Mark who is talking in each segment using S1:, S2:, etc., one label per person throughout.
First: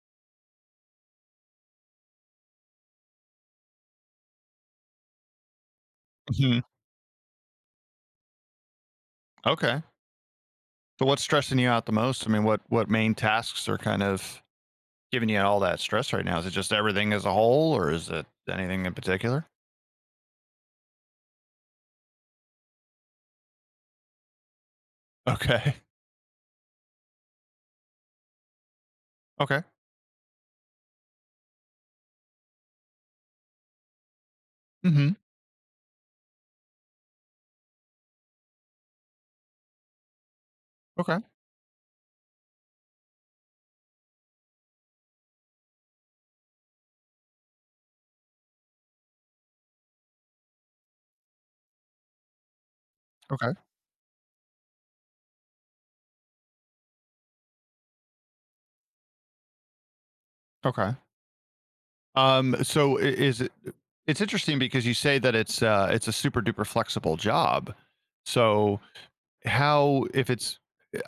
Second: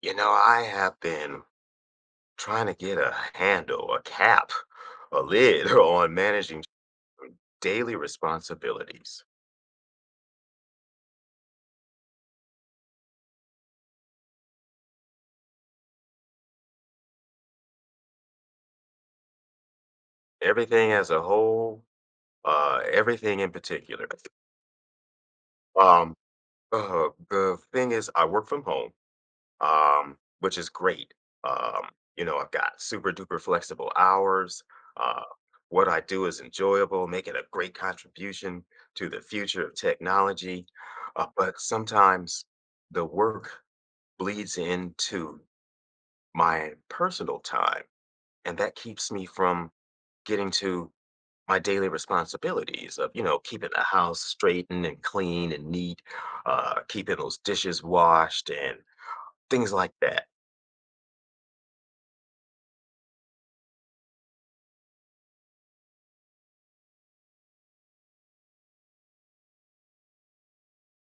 S1: You know, I have been trying to get a handle, a cap, a lid on
S2: Mhm.
S1: managing daily responsibilities.
S2: Okay. So what's stressing you out the most? I mean, what main tasks are kind of giving you all that stress right now? Is it just everything as a whole, or is it anything in particular?
S1: Everything as a whole, everything in particular.
S2: Okay.
S1: Um, the thing is, I work from home,
S2: Okay.
S1: which is great. Um, you know, I've got super duper flexible hours.
S2: Hmm.
S1: Uh, what I do is enjoyable, making a great contribution to the future of technology.
S2: Okay.
S1: But sometimes the work bleeds into my personal time, and that keeps me from getting to my daily responsibilities of, you know,
S2: Okay.
S1: keeping the house straightened and clean and neat, keeping those dishes washed and things like that.
S2: Okay. So is it? It's interesting because you say that it's a super duper flexible job. So how if it's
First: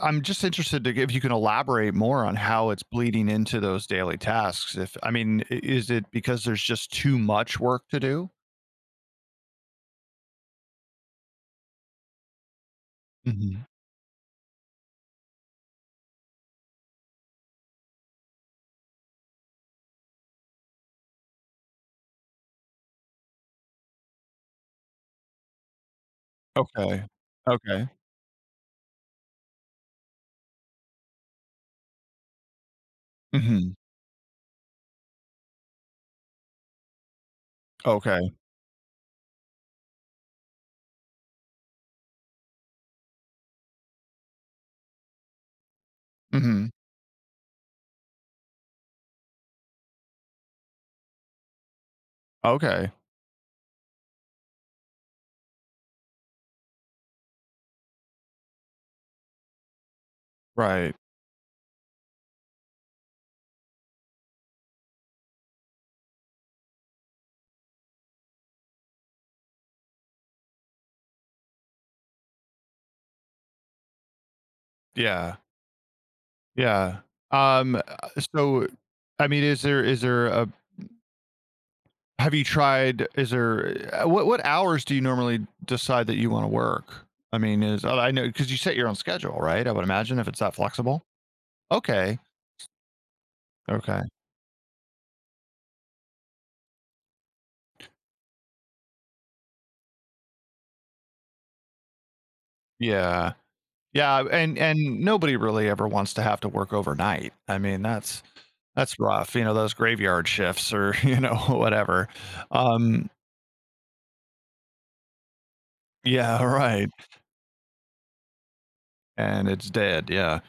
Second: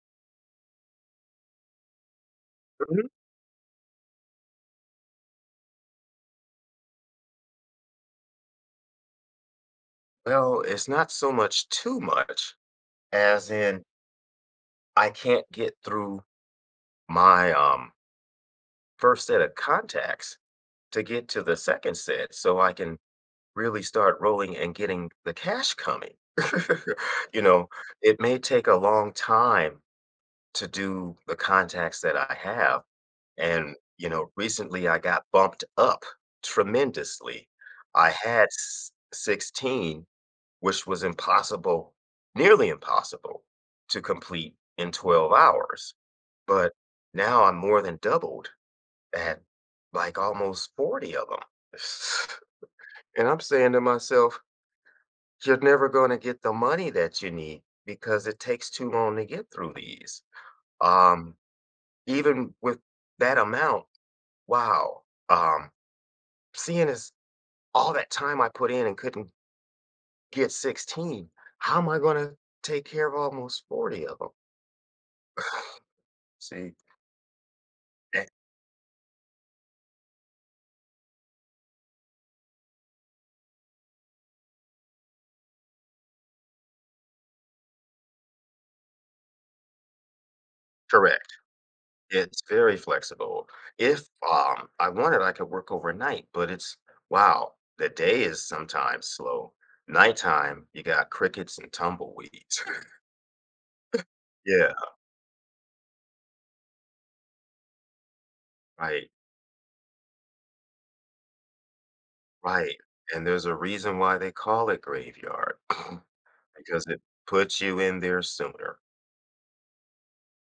S2: I'm just interested to if you can elaborate more on how it's
S1: Mhm.
S2: bleeding into those daily tasks. If I mean, is it because there's just too much work to do?
S1: Well, it's not so much too much as
S2: Mhm.
S1: in I can't get through my first set of contacts to get to the second set so I can really start rolling and getting the cash coming.
S2: Okay.
S1: You know,
S2: Okay.
S1: it may take a long time to do the contacts that I have,
S2: Mhm.
S1: and, you know, recently I got bumped up tremendously. I
S2: Okay.
S1: had s 16, which was impossible, nearly impossible to complete in 12 hours,
S2: Mhm.
S1: but now I'm more than doubled at, like, almost 40 of them.
S2: Okay.
S1: And I'm saying to myself, you're never going to get the money that you need because it takes too long to get through these.
S2: Right.
S1: Um, Even with that amount, wow. Um, Seeing as all that time I put in and couldn't get 16, how am I going to take care of almost 40 of them?
S2: Yeah.
S1: See,
S2: Yeah. Um, uh,
S1: eh,
S2: so, I mean, is there a have you tried is there what hours do you normally decide that you wanna work? I mean, is oh, I know because you set your own schedule, right? I would imagine if it's that flexible?
S1: correct.
S2: Okay.
S1: It's very flexible.
S2: Okay.
S1: If I wanted, I could work overnight, but it's wow, the day is sometimes slow. Nighttime, you got crickets and tumbleweeds.
S2: Yeah. Yeah, and
S1: Yeah,
S2: and nobody really ever wants to have to work overnight. I mean, that's
S1: right.
S2: rough, you know, those graveyard shifts or, you know, whatever.
S1: Right,
S2: Um,
S1: and there's a reason why they call it graveyard,
S2: yeah,
S1: because
S2: right,
S1: it puts you in there sooner.
S2: and it's dead, yeah.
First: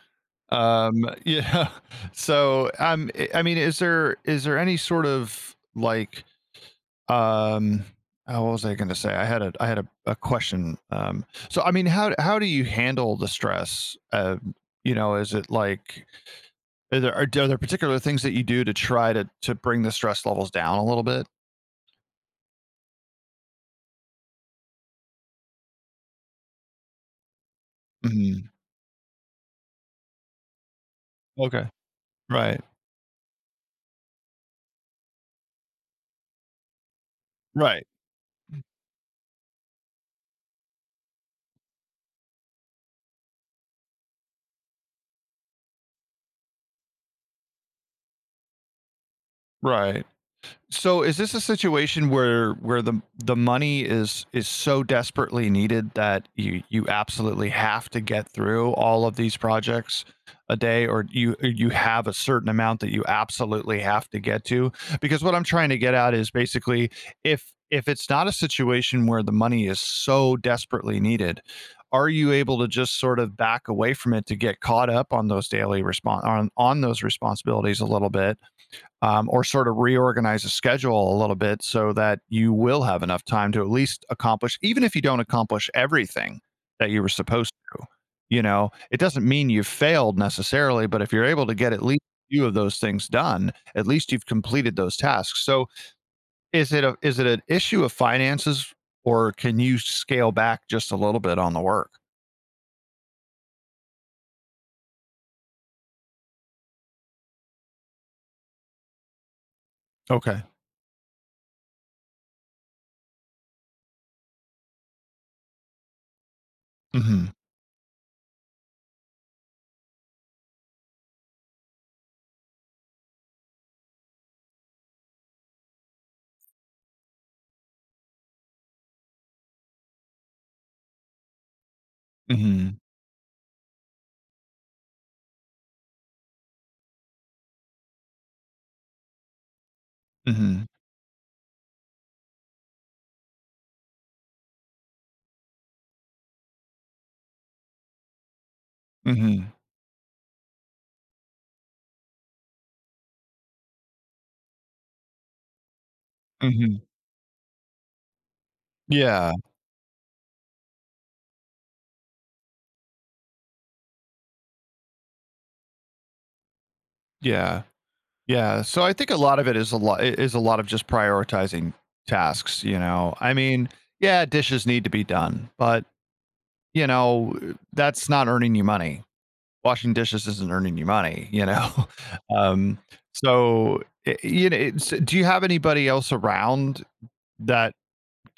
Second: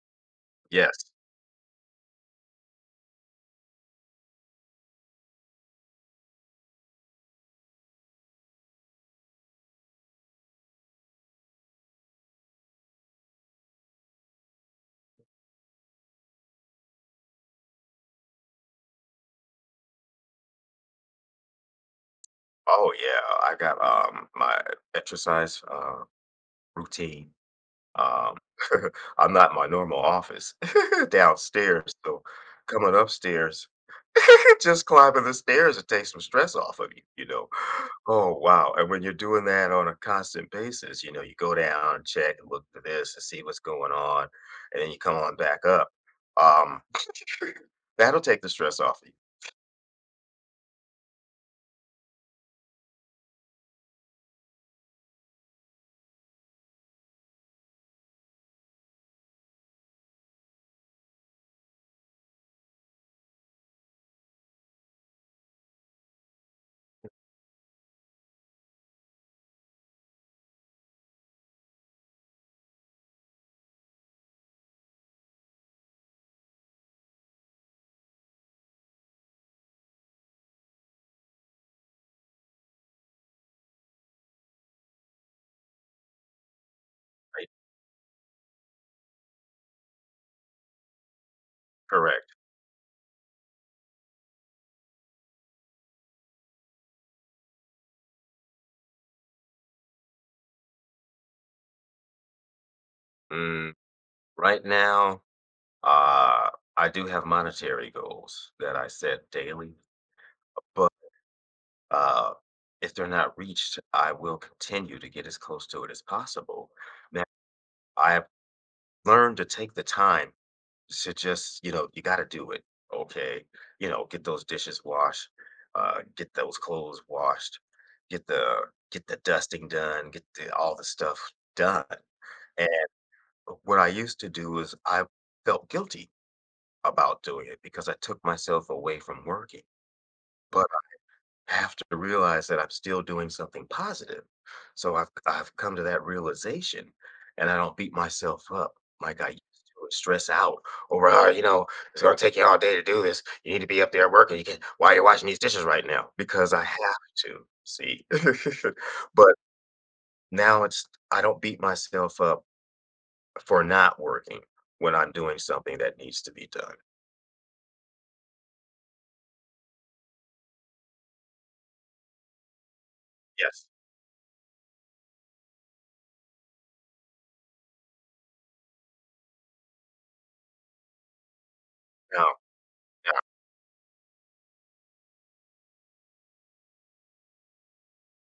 S2: Um,
S1: Yes.
S2: yeah, so, I mean, is there any sort of, like. Um, oh, what was I going to say? I had a question. So I mean, how do you handle the stress? Is it like are there particular things that you do to try to bring the stress levels down a little bit?
S1: Oh, yeah, I got, my exercise, routine. Um,
S2: Hmm.
S1: I'm not in my normal office
S2: Okay.
S1: downstairs, so
S2: Right.
S1: coming upstairs just climbing the stairs to take some stress off of you, you know?
S2: Right.
S1: Oh, wow, and when you're doing that on a constant basis, you know, you go down and check and look for this and see what's going on, and then you come on back up. Um, that'll take the stress off of you,
S2: Right. So is this a situation where the money is so desperately needed that you absolutely have to get through all of these projects a day, or you have a certain amount that you absolutely have to get to? Because what I'm trying to get at is basically if it's not a situation where the money is so desperately needed, are you able to just sort of back away from it to get caught up on those daily respons on those responsibilities a little bit, or sort of reorganize the schedule a little bit so that you will have enough time to at least accomplish, even if you don't accomplish everything that you were
S1: right?
S2: supposed to. You know, it doesn't mean you've failed necessarily, but if you're able to get at least
S1: Correct.
S2: a few of those things done, at least you've completed those tasks. So is it an issue of finances, or can you scale back just a little bit on the work?
S1: Mm, right now, uh, I do have monetary goals that I set daily,
S2: Okay.
S1: but, uh, if they're not reached, I will continue to get as close to it as possible. Now,
S2: Mm-hmm.
S1: I have learned to take the time should just, you know, you got to do it. Okay. You know, get those dishes washed, get those clothes washed, get the dusting done, get the, all the stuff done. And
S2: Mm-hmm.
S1: what I used to do is I felt guilty about doing it because I took myself away from working.
S2: Mm-hmm.
S1: But have to realize that I'm still doing something positive. So I've come to that realization, and I don't beat myself up like I used
S2: Mm-hmm.
S1: to, or stress out over, "Oh, you know, it's gonna take you all day to do this. You need to be up there working. You can why are you washing these dishes right now? Because I
S2: Mm-hmm.
S1: have to see."
S2: Yeah.
S1: But now it's I don't beat myself up for not working when I'm doing something that needs to be done.
S2: Yeah. Yeah, so I think a lot of it is a lot of just prioritizing tasks, you know? I
S1: Yes.
S2: mean, yeah, dishes need to be done, but, you know, that's not earning you money. Washing dishes isn't earning you money, you know?
S1: No.
S2: Um, so, I it's do you have anybody else around that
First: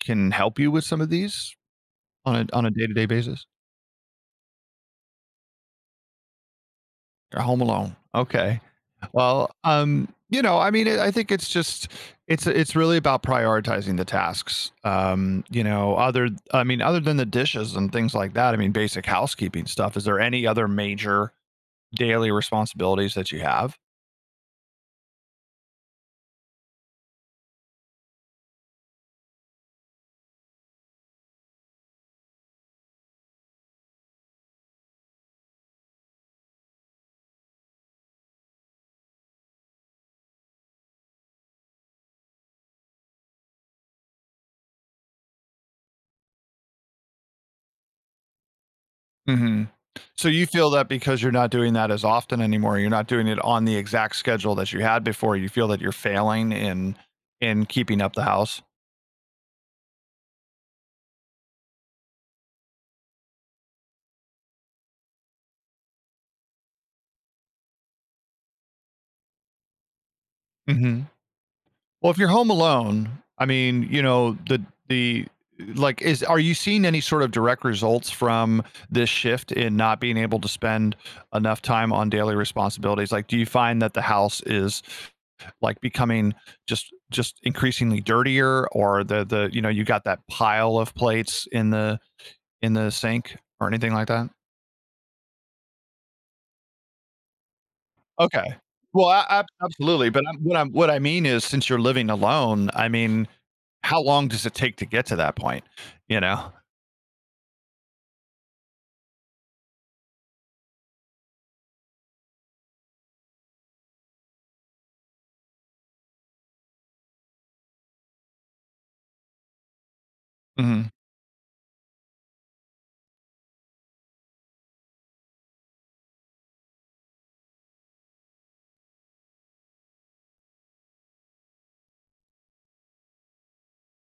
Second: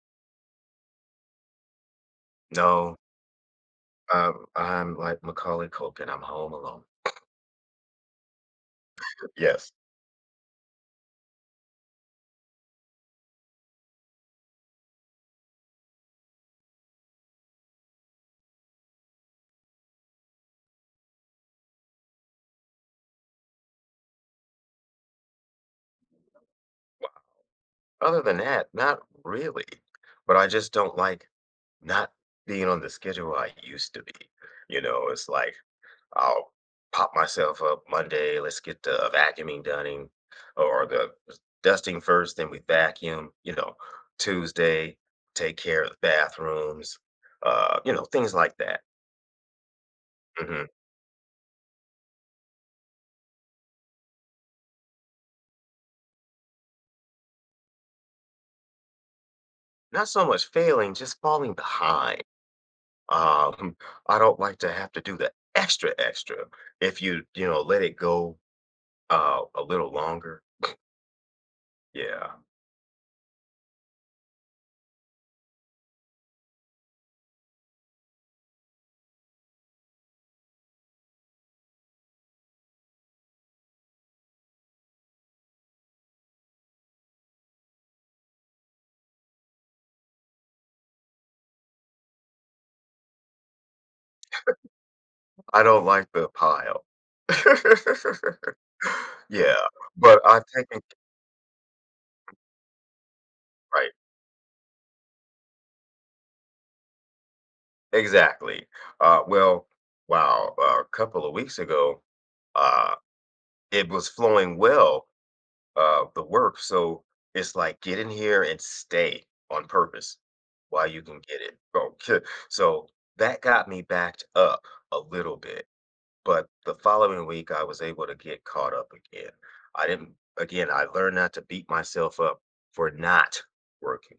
S2: can help you with some of these on a
S1: No, no.
S2: day-to-day basis?
S1: I'm like Macaulay Culkin. I'm home alone.
S2: You're home alone. Okay. Well,
S1: Yes.
S2: you know, I mean, I think it's really about prioritizing the tasks. You know, other I mean, other than the dishes and things like that, I mean, basic housekeeping stuff. Is there any other major daily responsibilities that you have?
S1: Other than that, not really, but I just don't like not being on the schedule I used to be. You know, it's like I'll pop myself up Monday, let's get the vacuuming done in- or the dusting first, then we vacuum, you know, Tuesday, take care of the bathrooms, you know, things like that.
S2: Hmm. So you
S1: hmm
S2: feel that because you're not doing that as often anymore, you're not doing it on the exact schedule that you had before. You feel that you're failing in keeping up the house.
S1: Not so much failing, just falling behind. Um, I don't like to have to do the extra, extra. If you, you know, let it go a little longer,
S2: Well, if you're
S1: yeah.
S2: home alone, I mean, you know, the like is are you seeing any sort of direct results from this shift in not being able to spend enough time on daily responsibilities? Like, do you find that the house is like becoming just increasingly dirtier, or the you know, you got that pile of plates in the sink or anything like that?
S1: I don't like the pile.
S2: Okay. Well, a ab
S1: Yeah,
S2: absolutely,
S1: but
S2: but I'm
S1: I think it
S2: what I mean is, since you're living alone, I mean,
S1: right,
S2: how long does it take to get to that point? You know.
S1: exactly. Well, wow, a couple of weeks ago, uh, it was flowing well, the work, so it's like, "Get in here and stay on purpose
S2: Mm-hmm.
S1: while you can get it." Okay, so that got me backed up a little bit. But the following week, I was able to get caught up again. I didn't, again, I learned not to beat myself up for not working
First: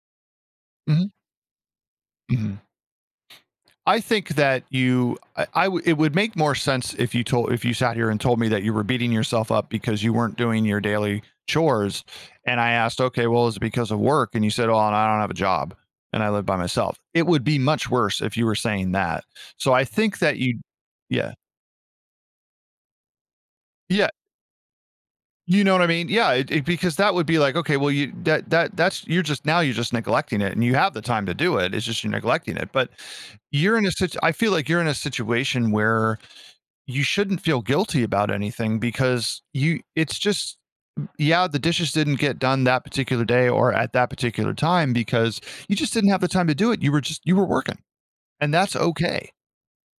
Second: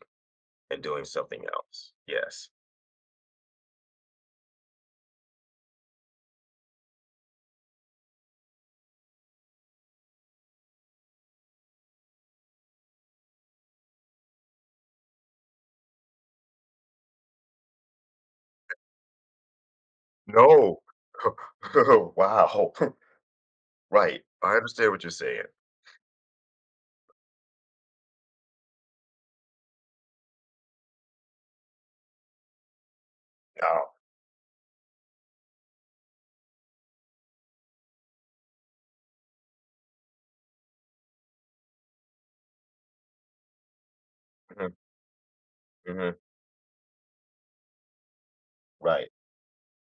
S1: and doing
S2: Mm-hmm.
S1: something else. Yes.
S2: Mm-hmm. I think that you, It would make more sense if if you sat here and told me that you were beating yourself up because you weren't doing your daily chores, and I asked, okay, well, is it because of work? And you said, oh, and I don't have a job and I live by myself. It would be much worse if you were saying that. So I think that you,
S1: No.
S2: yeah,
S1: Wow.
S2: yeah.
S1: Right. I understand what you're saying.
S2: You know what I mean? Yeah, because that would be like, okay, well, you that that that's you're just now you're just neglecting it, and you have the time to do it. It's just you're neglecting it. But you're in
S1: Oh.
S2: a situ- I feel like you're in a situation where you shouldn't feel guilty about anything, because you it's just yeah, the dishes didn't get done that particular day or at that particular
S1: Mhm,
S2: time because you just didn't
S1: mhm,
S2: have the time to do it. You were working, and that's
S1: right.
S2: okay,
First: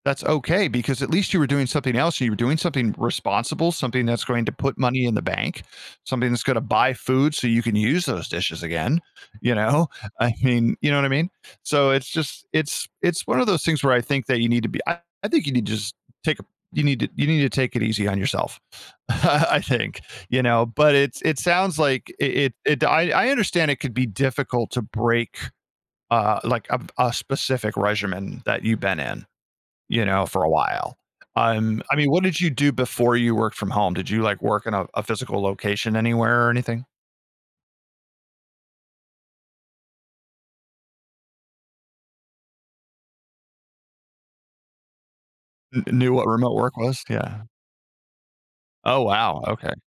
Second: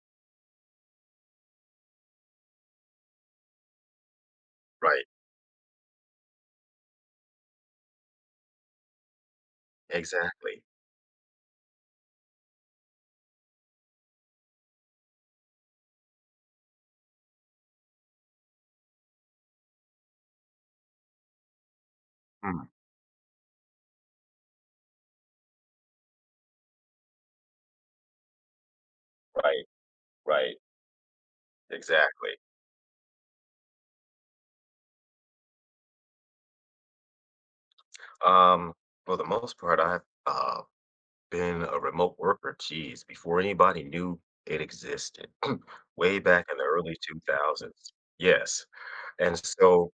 S2: because at least you were doing something else, you were doing something responsible, something that's going to put money
S1: Right.
S2: in the bank, something that's going to buy food so you can use those dishes again, you know? I
S1: Exactly.
S2: mean, you know what I mean? So it's just it's one of those things where I think that you need to be I think you need to just take a you need to take it easy on yourself. I think, you know, but it sounds like it it,
S1: Mm,
S2: it I, I understand it could be difficult to break like a specific regimen that you've been in,
S1: right.
S2: for a
S1: Right.
S2: while. I mean, what
S1: Exactly.
S2: did you do before you worked from home? Did you like work in a physical location anywhere or anything?
S1: Um, for the most part, I've uh, been a remote worker, geez, before anybody knew it existed.
S2: Knew
S1: Way
S2: what
S1: back
S2: remote
S1: in the
S2: work
S1: early
S2: was? Yeah.
S1: 2000s. Yes,
S2: Oh,
S1: and
S2: wow. Okay.
S1: so,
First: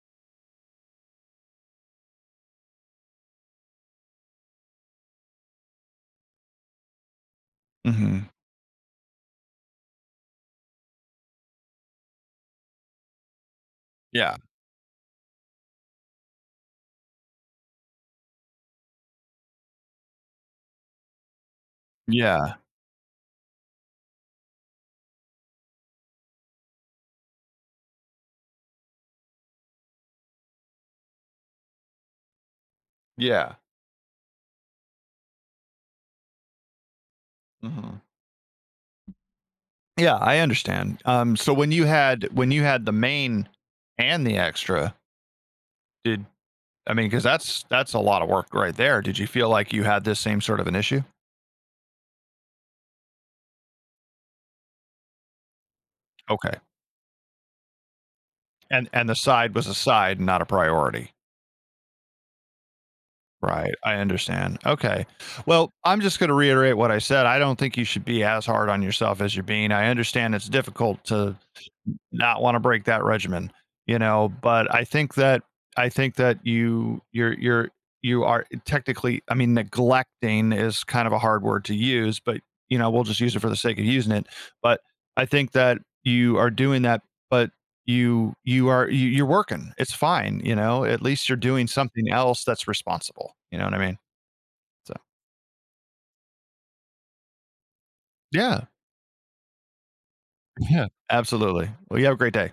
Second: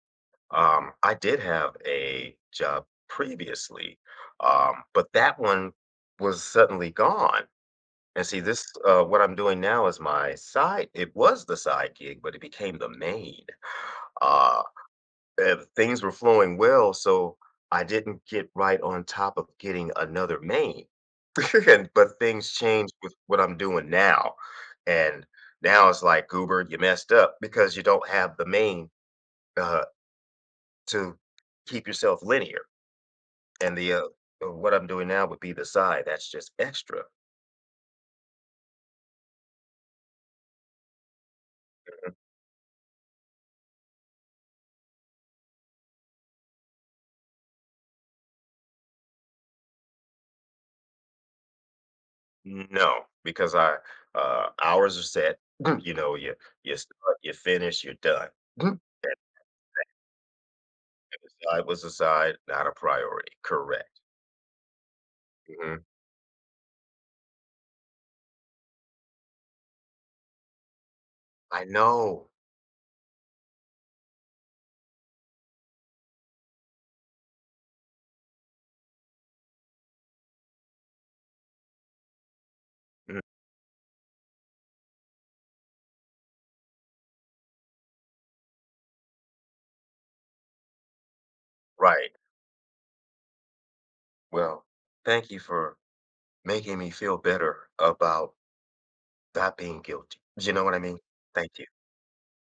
S1: I did have a job previously, but that one was suddenly gone, and
S2: Hmm.
S1: see, this, what I'm doing now is my side it was the side gig, but it became the main,
S2: Yeah.
S1: uh things were flowing well, so I didn't get right on top of getting another main. And but things
S2: Yeah.
S1: changed with what I'm doing now, and now it's like, "Goober, you messed up because you don't have the main, uh, to keep yourself linear."
S2: Yeah.
S1: And the, what I'm doing now would be the side that's just extra.
S2: Hmm. Yeah. I understand. So when you had the main and the extra, did I mean, because that's a lot of work right there. Did you feel like you had this same sort of an issue?
S1: Mhm. No, because I hours are set, you know, you
S2: Okay.
S1: you start, you finish, you're done.
S2: And the side was a side, not a priority.
S1: And the side was a side, not a priority.
S2: Right. I
S1: Correct.
S2: understand. Okay. Well,
S1: Mhm.
S2: I'm just going to reiterate what I said. I don't think you should be as hard on yourself as you're being. I understand it's difficult to
S1: I know.
S2: not want to break that regimen, you know. But I think that you you're you are technically, I mean, neglecting is kind of a hard word to use, but you know, we'll
S1: Mm,
S2: just use it for the sake of using it. But I think that you are doing that, but you're working. It's fine, you know. At least you're doing something
S1: right.
S2: else that's responsible. You know what I mean?
S1: Well,
S2: So
S1: thank you for making me feel better about
S2: yeah,
S1: not being guilty. You know what I
S2: yeah,
S1: mean? Thank you.
S2: absolutely. Well, you have a great day.